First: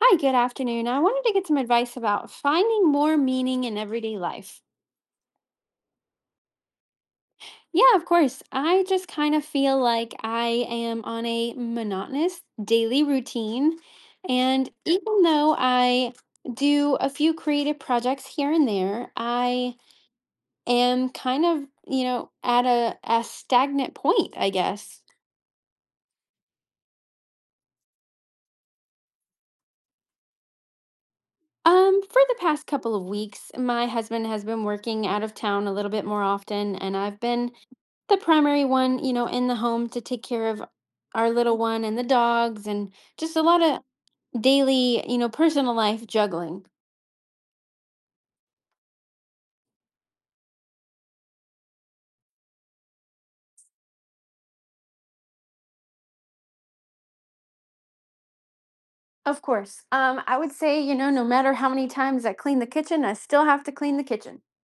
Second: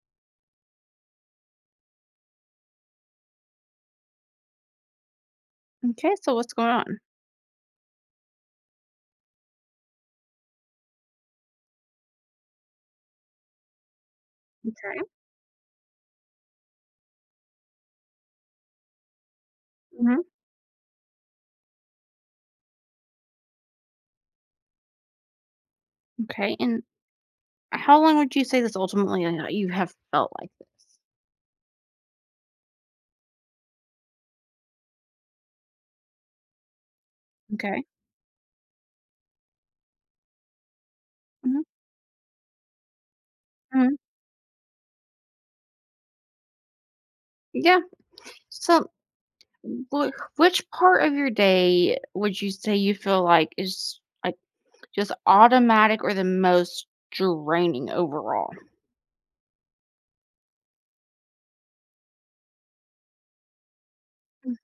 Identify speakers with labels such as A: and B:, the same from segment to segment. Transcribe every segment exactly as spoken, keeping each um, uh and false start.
A: Hi, good afternoon. I wanted to get some advice about finding more meaning in everyday life.
B: Okay, so what's going on?
A: Yeah, of course. I just kind of feel like I am on a monotonous daily routine. And
B: Okay.
A: even though I do a few creative projects here and there, I
B: hmm
A: am kind of, you know, at a, a stagnant point, I guess.
B: Okay, and how long would you say this ultimately uh, you have felt like this?
A: Um, for the past couple of weeks, my husband has been working out of town a little bit more often, and I've been
B: Okay.
A: the primary one, you know, in the home to take care of our little
B: hmm
A: one and the dogs and just a lot of
B: hmm
A: daily, you know, personal life juggling.
B: Yeah. So, wh- which part of your day would you say you feel like is like just automatic or the most draining overall?
A: Of course. Um, I would say, you know, no matter how many times I clean the kitchen, I still have to clean the kitchen.
B: Mm.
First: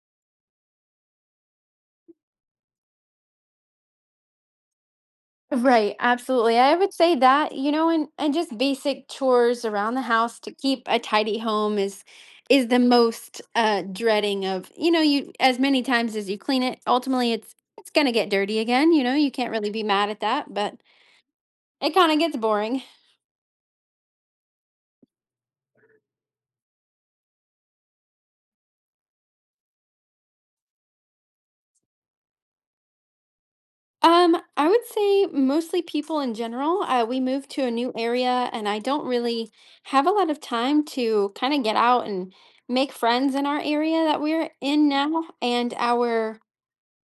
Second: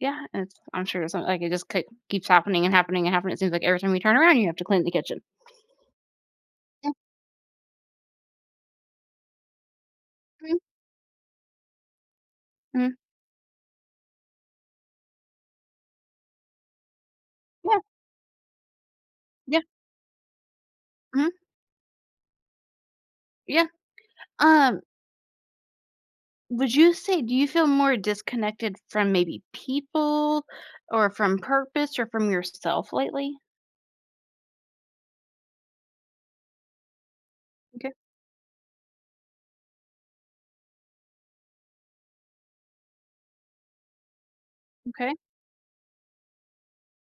B: Yeah, and it's, I'm sure it's not- like it just ke- keeps happening and happening and happening. It seems like every time you turn around, you have to clean the kitchen.
A: Right, absolutely. I would say that, you know, and and just basic chores around the house to
B: Mhm.
A: keep a tidy home is is the
B: Mhm.
A: most uh dreading of, you know, you as many times as you clean it, ultimately it's
B: Yeah,
A: it's going to get dirty again. You know, you can't
B: yeah,
A: really be mad at that, but
B: mhm,
A: it kind of gets boring.
B: yeah. Um, Would you say do you feel more disconnected from maybe people or from purpose or from yourself lately?
A: Um, I would say mostly people in general. Uh, we moved to a
B: Okay.
A: new area, and I don't really have a lot of time to kind of get out and make friends in our area that we're in
B: Okay.
A: now. And our,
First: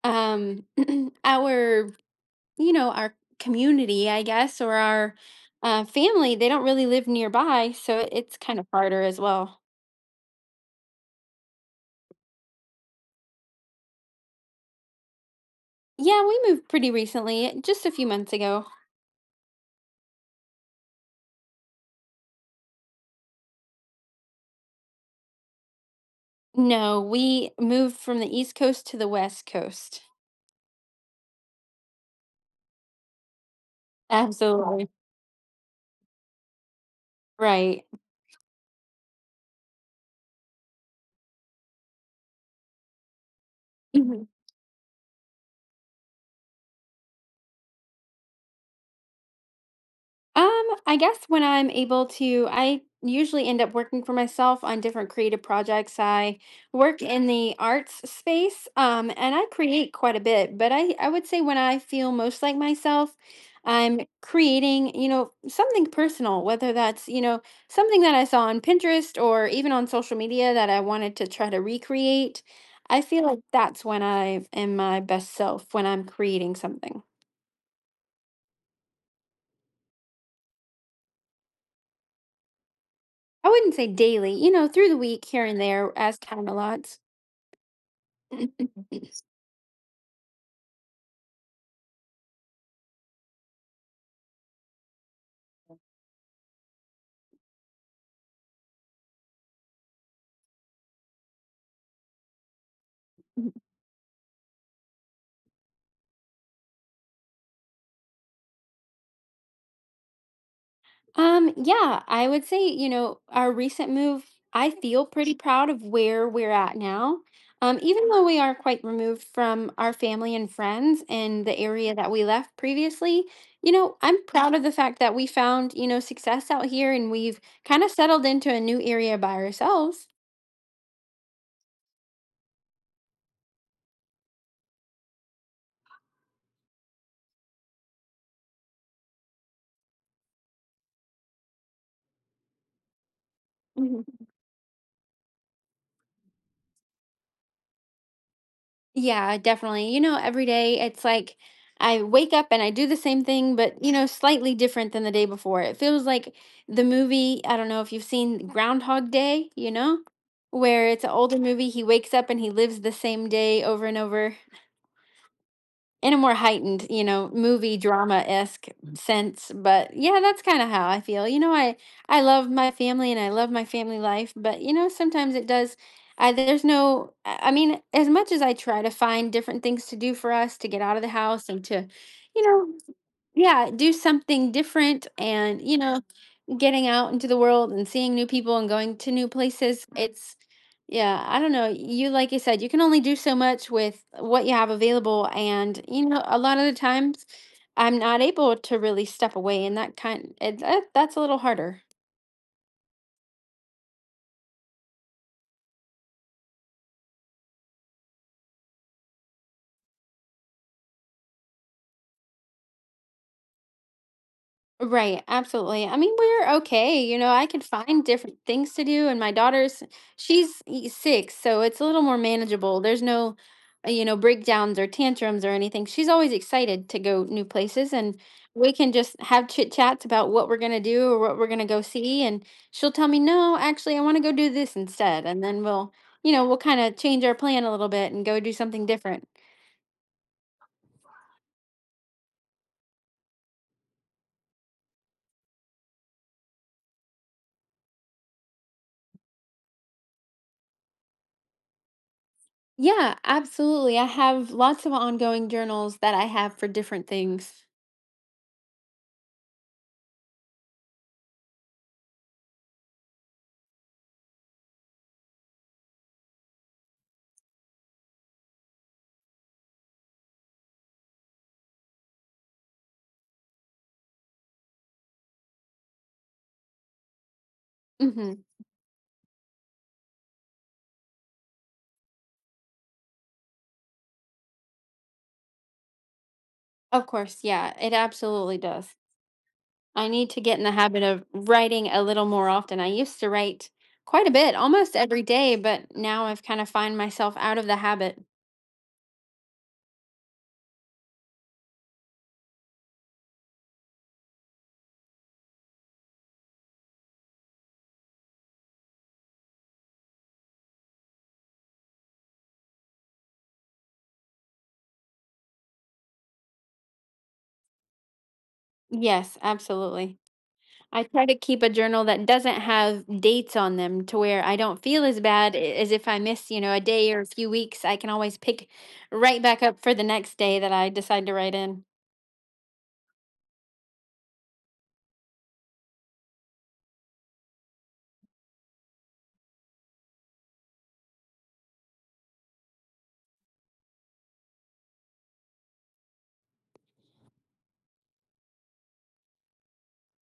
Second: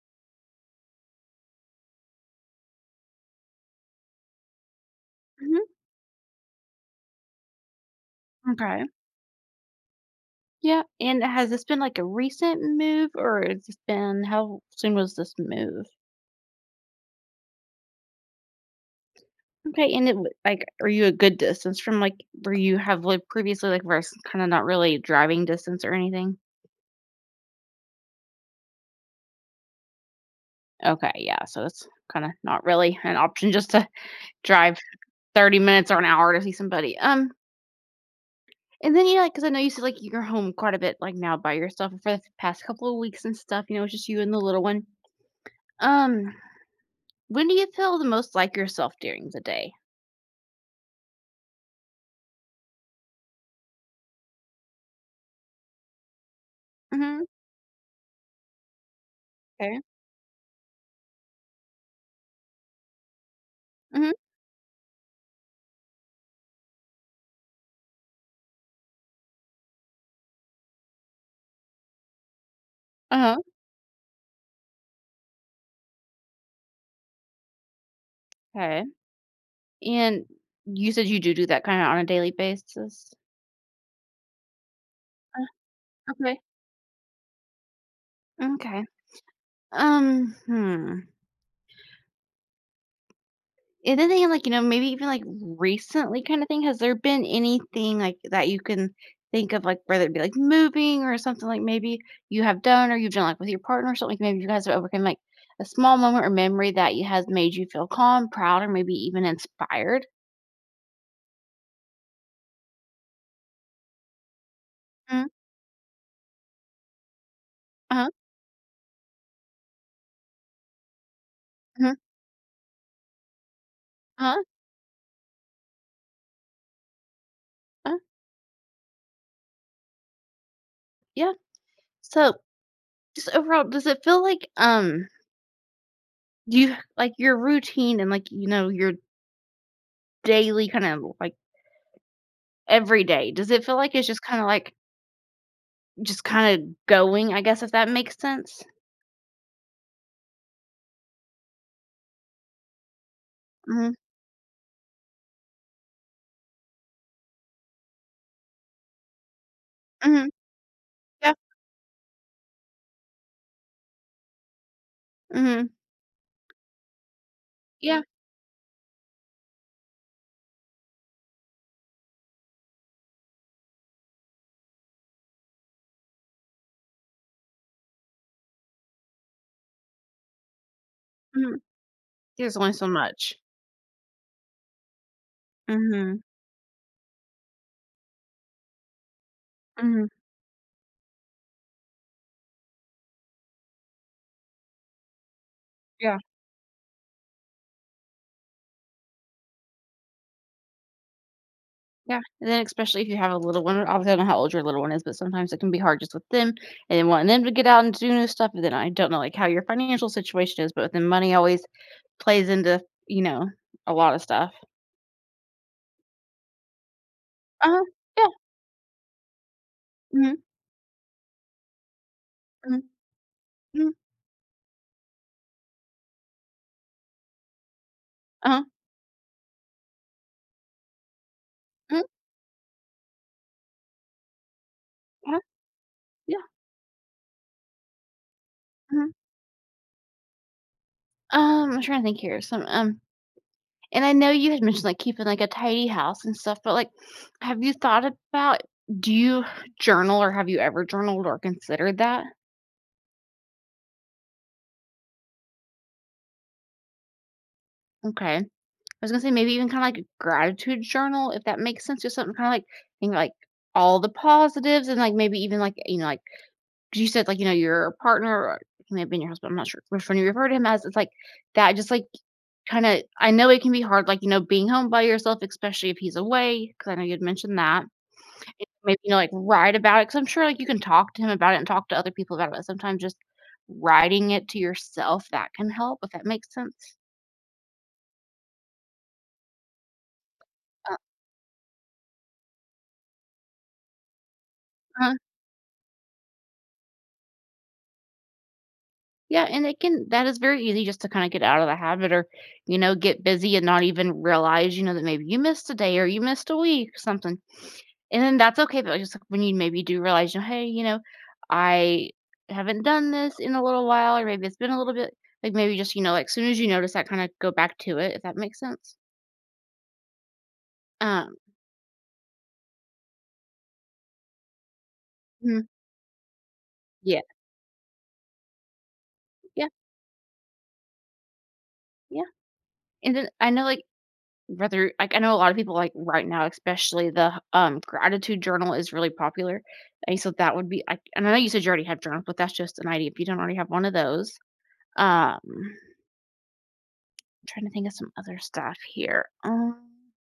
A: um, our, you know, our community, I guess, or our
B: Mhm.
A: uh, family, they don't really live nearby, so it's kind of
B: Okay.
A: harder as well.
B: Yeah, and has this been, like, a recent move, or has this been how soon was this move?
A: Yeah, we moved pretty recently, just a few months ago.
B: Okay, and it w like, are you a good distance from, like, where you have lived previously, like, where it's kinda not really driving distance or anything?
A: No, we moved from the East Coast to the West Coast.
B: Okay, yeah, so it's kinda not really an option just to drive
A: Absolutely.
B: thirty minutes or an hour to see somebody. Um,
A: Right.
B: And then, you know, because I know you said, like, you're home quite a bit, like, now by yourself for the past couple of weeks and stuff, you know, it's just you
A: Mhm.
B: and the little one. Um, when do you feel the most like yourself during the day?
A: Um, I guess when I'm able to, I usually end up working for myself on different creative projects. I work
B: Mhm,
A: in the arts space, um, and I
B: okay.
A: create quite a bit, but I, I would say when I feel most like myself, I'm
B: Mhm,
A: creating, you know, something personal, whether that's, you know, something that I saw on Pinterest or even on social media that I wanted to try to recreate. I feel
B: uh-huh,
A: like that's when I am my best self, when I'm creating something.
B: okay. And you said you do do that kinda on a daily basis?
A: I wouldn't say daily, you know, through the week
B: Uh,
A: here and there as
B: okay,
A: time allots.
B: okay. Um, hmm. And then they have, like, you know, maybe even, like, recently kinda thing, has there been anything, like, that you can think of, like, whether it be, like, moving or something, like, maybe you have done or you've done, like, with your partner or something, like maybe you guys have overcome, like, a small moment or memory that you has made you feel calm, proud, or maybe even inspired?
A: Um, yeah, I would say, you know, our recent move, I feel
B: Mhm,
A: pretty proud of where we're at now. Um, even
B: huh,
A: though we are quite removed from our family and friends and the area
B: mhm,
A: that we left previously, you know, I'm
B: uh-huh,
A: proud of the fact that we found, you know, success out here and we've kind of
B: uh-huh, uh,
A: settled into a new area by ourselves.
B: yeah. So, just overall, does it feel like, um, do you like, your routine and, like, you know, your daily kinda, like, every day, does it feel like it's just kinda, like, just kinda going, I guess, if that makes sense.
A: Yeah, definitely. You know, every day it's like I wake up and I do the same thing, but you
B: Mhm,
A: know, slightly different than the day before. It feels like the movie, I don't know if you've seen Groundhog Day, you know,
B: mhm,
A: where it's an
B: yeah,
A: older movie. He wakes up and he lives the same day over and over
B: mhm,
A: in a more heightened, you know, movie
B: yeah,
A: drama esque sense. But yeah, that's kind of how I feel. You know, I I love my family and I love my family life, but you know, sometimes it does. I there's no. I I mean, as much as I try to find different things to do for us to get out of the house
B: mhm.
A: and to, you
B: There's only so
A: know,
B: much.
A: yeah, do something different and you know
B: Mhm,
A: getting out into the world and seeing new people and going to new places.
B: mhm,
A: It's yeah, I don't know. You like you said, you can only do so much with what you have available and you
B: yeah,
A: know a lot of the times I'm not able to really step away and that kind it, that, that's a little harder.
B: yeah, and then especially if you have a little one, obviously I don't know how old your little one is, but sometimes it can be hard just with them, and then wanting them to get out and do new stuff, and then I don't know, like, how your financial situation is, but then money always plays into, you know, a lot of stuff.
A: Right, absolutely. I mean, we're okay. You know, I could
B: Uh-huh,
A: find
B: yeah,
A: different things to do, and my daughter's
B: mhm,
A: she's e- six, so it's a little more
B: mhm,
A: manageable. There's no, uh,
B: mhm,
A: You know, breakdowns or tantrums or anything. She's always excited to go new places, and
B: uh-huh,
A: we can just have chit chats about what we're gonna do or what we're gonna go
B: mhm,
A: see, and she'll tell me, "No, actually, I want to go do this instead,"
B: uh-huh,
A: and then we'll, you
B: yeah,
A: know, we'll kind of change our plan a little bit and go do something
B: mhm.
A: different.
B: Um, I'm trying to think here, some, um and I know you had mentioned, like, keeping, like, a tidy house and stuff, but, like, have you thought about do you journal or have you ever journaled or considered that?
A: Yeah, absolutely. I have lots of ongoing journals that I have for different things.
B: Okay. I was gonna say maybe even kinda like a gratitude journal, if that makes sense, just something kinda like think, like, all the positives and, like, maybe even, like, you know, like 'cause you said, like, you know, your partner or he may have been your husband, I'm not sure which one you referred to him as. It's like that just, like, kinda I know it can be hard, like, you know, being home by yourself, especially if he's away. Because I know you had mentioned that.
A: Hmm.
B: It maybe, you know, like, write about it because 'cause I'm sure, like, you can talk to him about it and talk to other people about it, but sometimes just writing it to yourself, that can help, if that makes sense.
A: Of course, yeah, it absolutely does. I need to get in the habit of writing a little more often. I used to write quite a bit, almost
B: Uh-huh.
A: every day, but now I've kind of find myself out of the habit.
B: Yeah, and it can that is very easy just to kinda get out of the habit or, you know, get busy and not even realize, you know, that maybe you missed a day or you missed a week or something. And then that's okay, but like, just, like, when you maybe do realize, you know, "Hey, you know, I haven't done this in a little while," or maybe it's been a little bit like, maybe just, you know, like, soon as you notice that, kinda go back to it, if that makes sense.
A: Yes, absolutely. I try to
B: Um
A: keep a journal that doesn't have dates on them to where I don't feel as bad i-
B: Mhm.
A: as if I miss, you know, a day
B: Yeah,
A: or a few weeks. I can always pick right back
B: yeah,
A: up for the next day that I decide to write in.
B: yeah, and then I know, like, whether like, I know a lot of people, like, right now, especially the, um, gratitude journal is really popular, and so that would be like and I know you said you already have journals, but that's just an idea if you don't already have one of those. Um, I'm trying to think of some other stuff here. Um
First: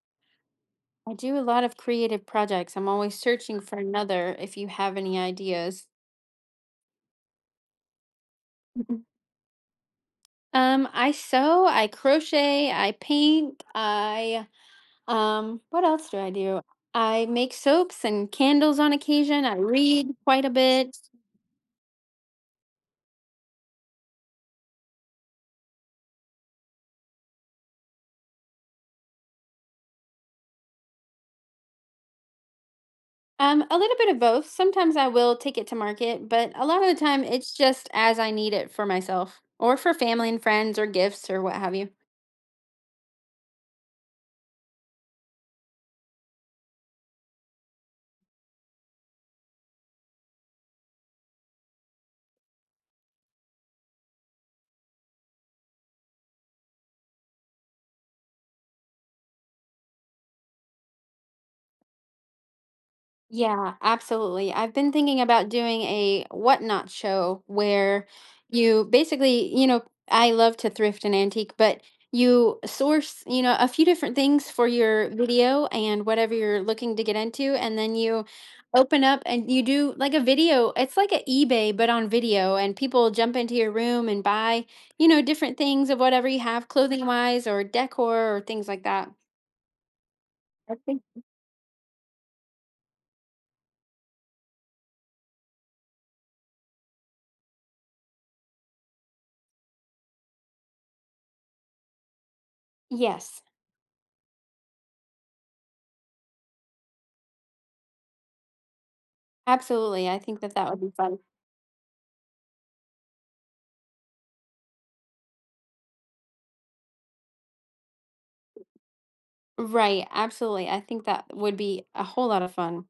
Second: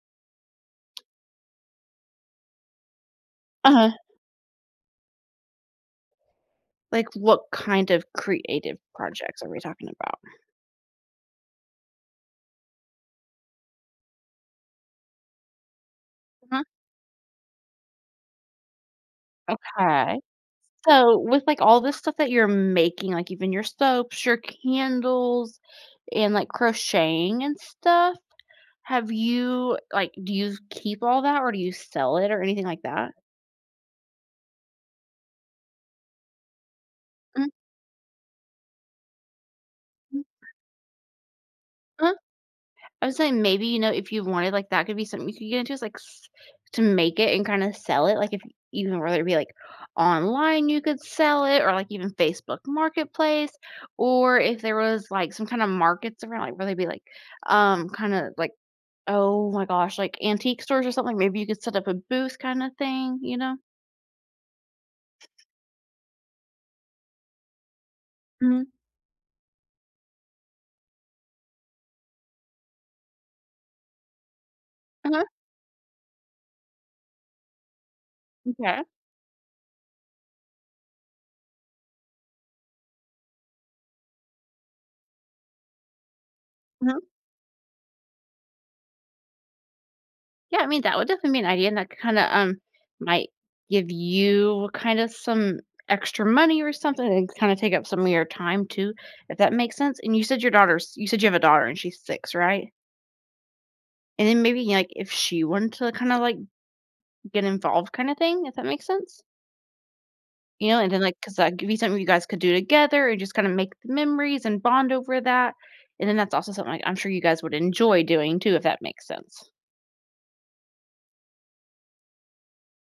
A: I do a lot of creative projects. I'm always searching for
B: Uh-huh.
A: another if you have any ideas.
B: Like, what kind of creative projects are we talking about?
A: Um, I sew, I crochet, I paint, I um, what else do I do?
B: Mhm.
A: I make soaps and candles on occasion. I read
B: Okay.
A: quite a bit.
B: So, with, like, all this stuff that you're making, like, even your soaps, your candles, and, like, crocheting and stuff, have you like, do you keep all that or do you sell it or anything like that?
A: Um, a little bit of both. Sometimes I will take it to market, but a lot of the time
B: Mhm,
A: it's just as I need it for myself or for
B: mhm,
A: family and friends or gifts or what have you.
B: uh-huh. I was saying maybe, you know, if you wanted, like, that could be something you could get into is, like, s to make it and kinda sell it, like, if even whether it be, like, online you could sell it or, like, even Facebook Marketplace, or if there was, like, some kinda markets around, like, where they'd be, like, um, kinda like, oh my gosh, like, antique stores or something, maybe you could set up a booth kinda thing, you know?
A: Yeah, absolutely. I've been thinking about doing a whatnot show where
B: Mhm,
A: you basically, you know, I love to thrift and antique, but you source, you know, a few different things for your
B: uh-huh.
A: video and whatever you're looking to get into, and then you
B: Okay.
A: open up and you do like a video. It's like an eBay, but on video, and people jump into your room and buy, you know, different things of whatever you have, clothing wise or decor or things like that.
B: Yeah, I
A: I
B: mean, that
A: think,
B: would definitely be an idea, and that kinda, um, might give you kinda some extra money or something and kinda take up some of your time too, if that makes sense, and you said your daughter's you said you have a daughter and she's six, right?
A: yes,
B: And then maybe, like, if she wanted to kinda, like, get involved kinda thing, if that makes sense?
A: absolutely. I think that
B: You
A: that
B: know,
A: would
B: and
A: be
B: then, like
A: fun.
B: because that could be something you guys could do together and just kinda make the memories and bond over that, and then that's also something, like, I'm sure you guys would enjoy doing too, if that makes sense.
A: Right, absolutely. I think that would be a whole lot of fun.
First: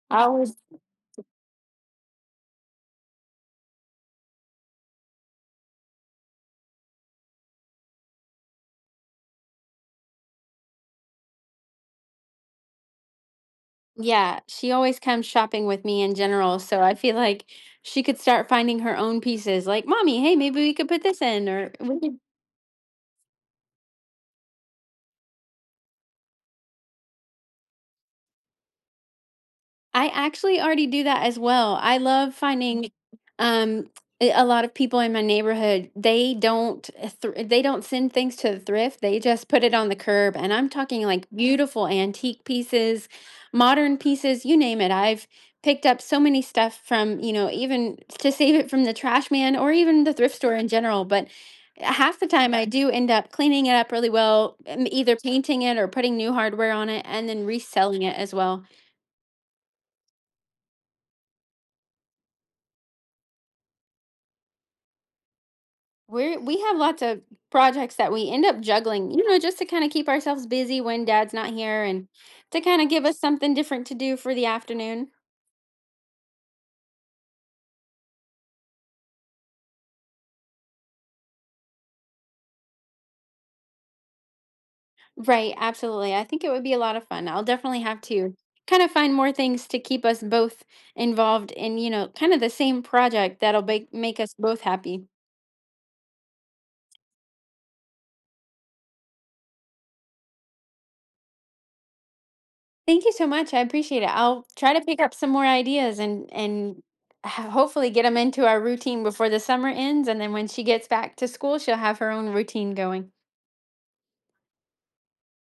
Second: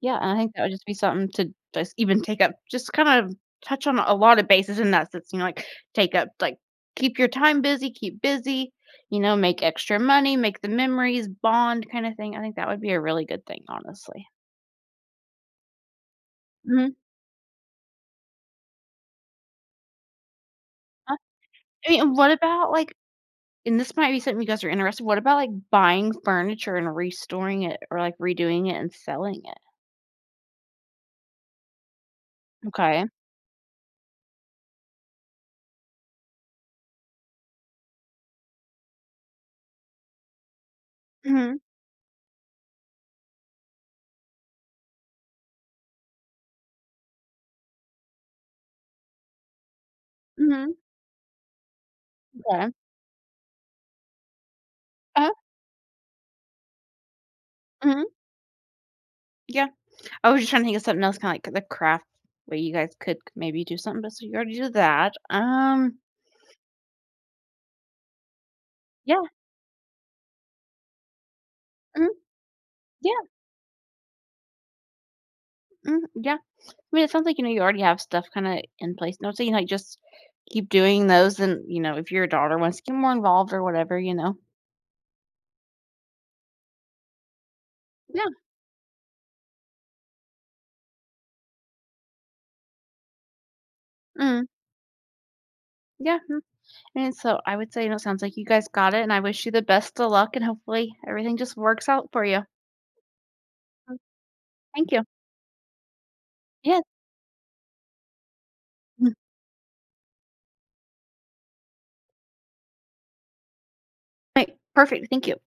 B: Yeah,
A: I
B: and I think
A: always
B: that would just be something to just even take up just kind of touch on a lot of bases in that sense, you know, like, take up like, keep your time busy, keep busy, you know, make extra money, make the memories, bond kinda thing. I think that would be a really good thing, honestly.
A: Yeah, she always comes shopping with me in general, so
B: Mhm.
A: I feel like she could start finding her own pieces, like, "Mommy, hey, maybe we could put
B: Uh,
A: this in," or
B: I
A: we
B: mean,
A: could.
B: what about, like and this might be something you guys are interested what about, like, buying furniture and restoring it or, like, redoing it and selling it?
A: I actually already do that as well. I love finding,
B: Okay.
A: um, a a lot of people in my neighborhood, they don't thr they don't send things to the thrift, they just put it on the curb, and I'm talking, like,
B: Mhm.
A: beautiful antique pieces, modern pieces, you name it. I've picked up so many stuff from, you know, even to save it from the trash man or even the thrift store in
B: Mhm.
A: general, but half the time I
B: Okay.
A: do end up cleaning it up really well, um, either
B: Uh-huh.
A: painting it or putting new hardware on it and then reselling
B: Mhm.
A: it as well.
B: Yeah. I was just trying to think of something else, kinda like the craft where you guys could maybe do something, but so you already do that. Um,
A: We're we have lots of projects that we end up juggling,
B: yeah,
A: you know, just to kind of keep ourselves busy when dad's not here
B: mhm,
A: and to kind of give us
B: yeah,
A: something different to do for the afternoon.
B: mhm, yeah. I mean, it sounds like, you know, you already have stuff kinda in place. No, I you saying, like, just keep doing those and, you know, if your daughter wants to get more involved or whatever, you know?
A: Right, absolutely. I think it would be a lot of fun. I'll definitely have
B: Yeah,
A: to kind of find more things to keep us both involved in, you know, kind of the same project that'll make make us
B: mhm,
A: both happy.
B: yeah, and so I would say, you know, it sounds like you guys got it, and I wish you the best of luck, and hopefully everything just works out for you.
A: Thank you so much. I
B: Mm,
A: appreciate it. I'll try to
B: thank
A: pick
B: you.
A: up some more ideas and
B: Yes.
A: and ho- hopefully get them into our routine
B: Mm,
A: before the summer ends and then when she gets back to school, she'll have her own routine going.
B: right, perfect, thank you.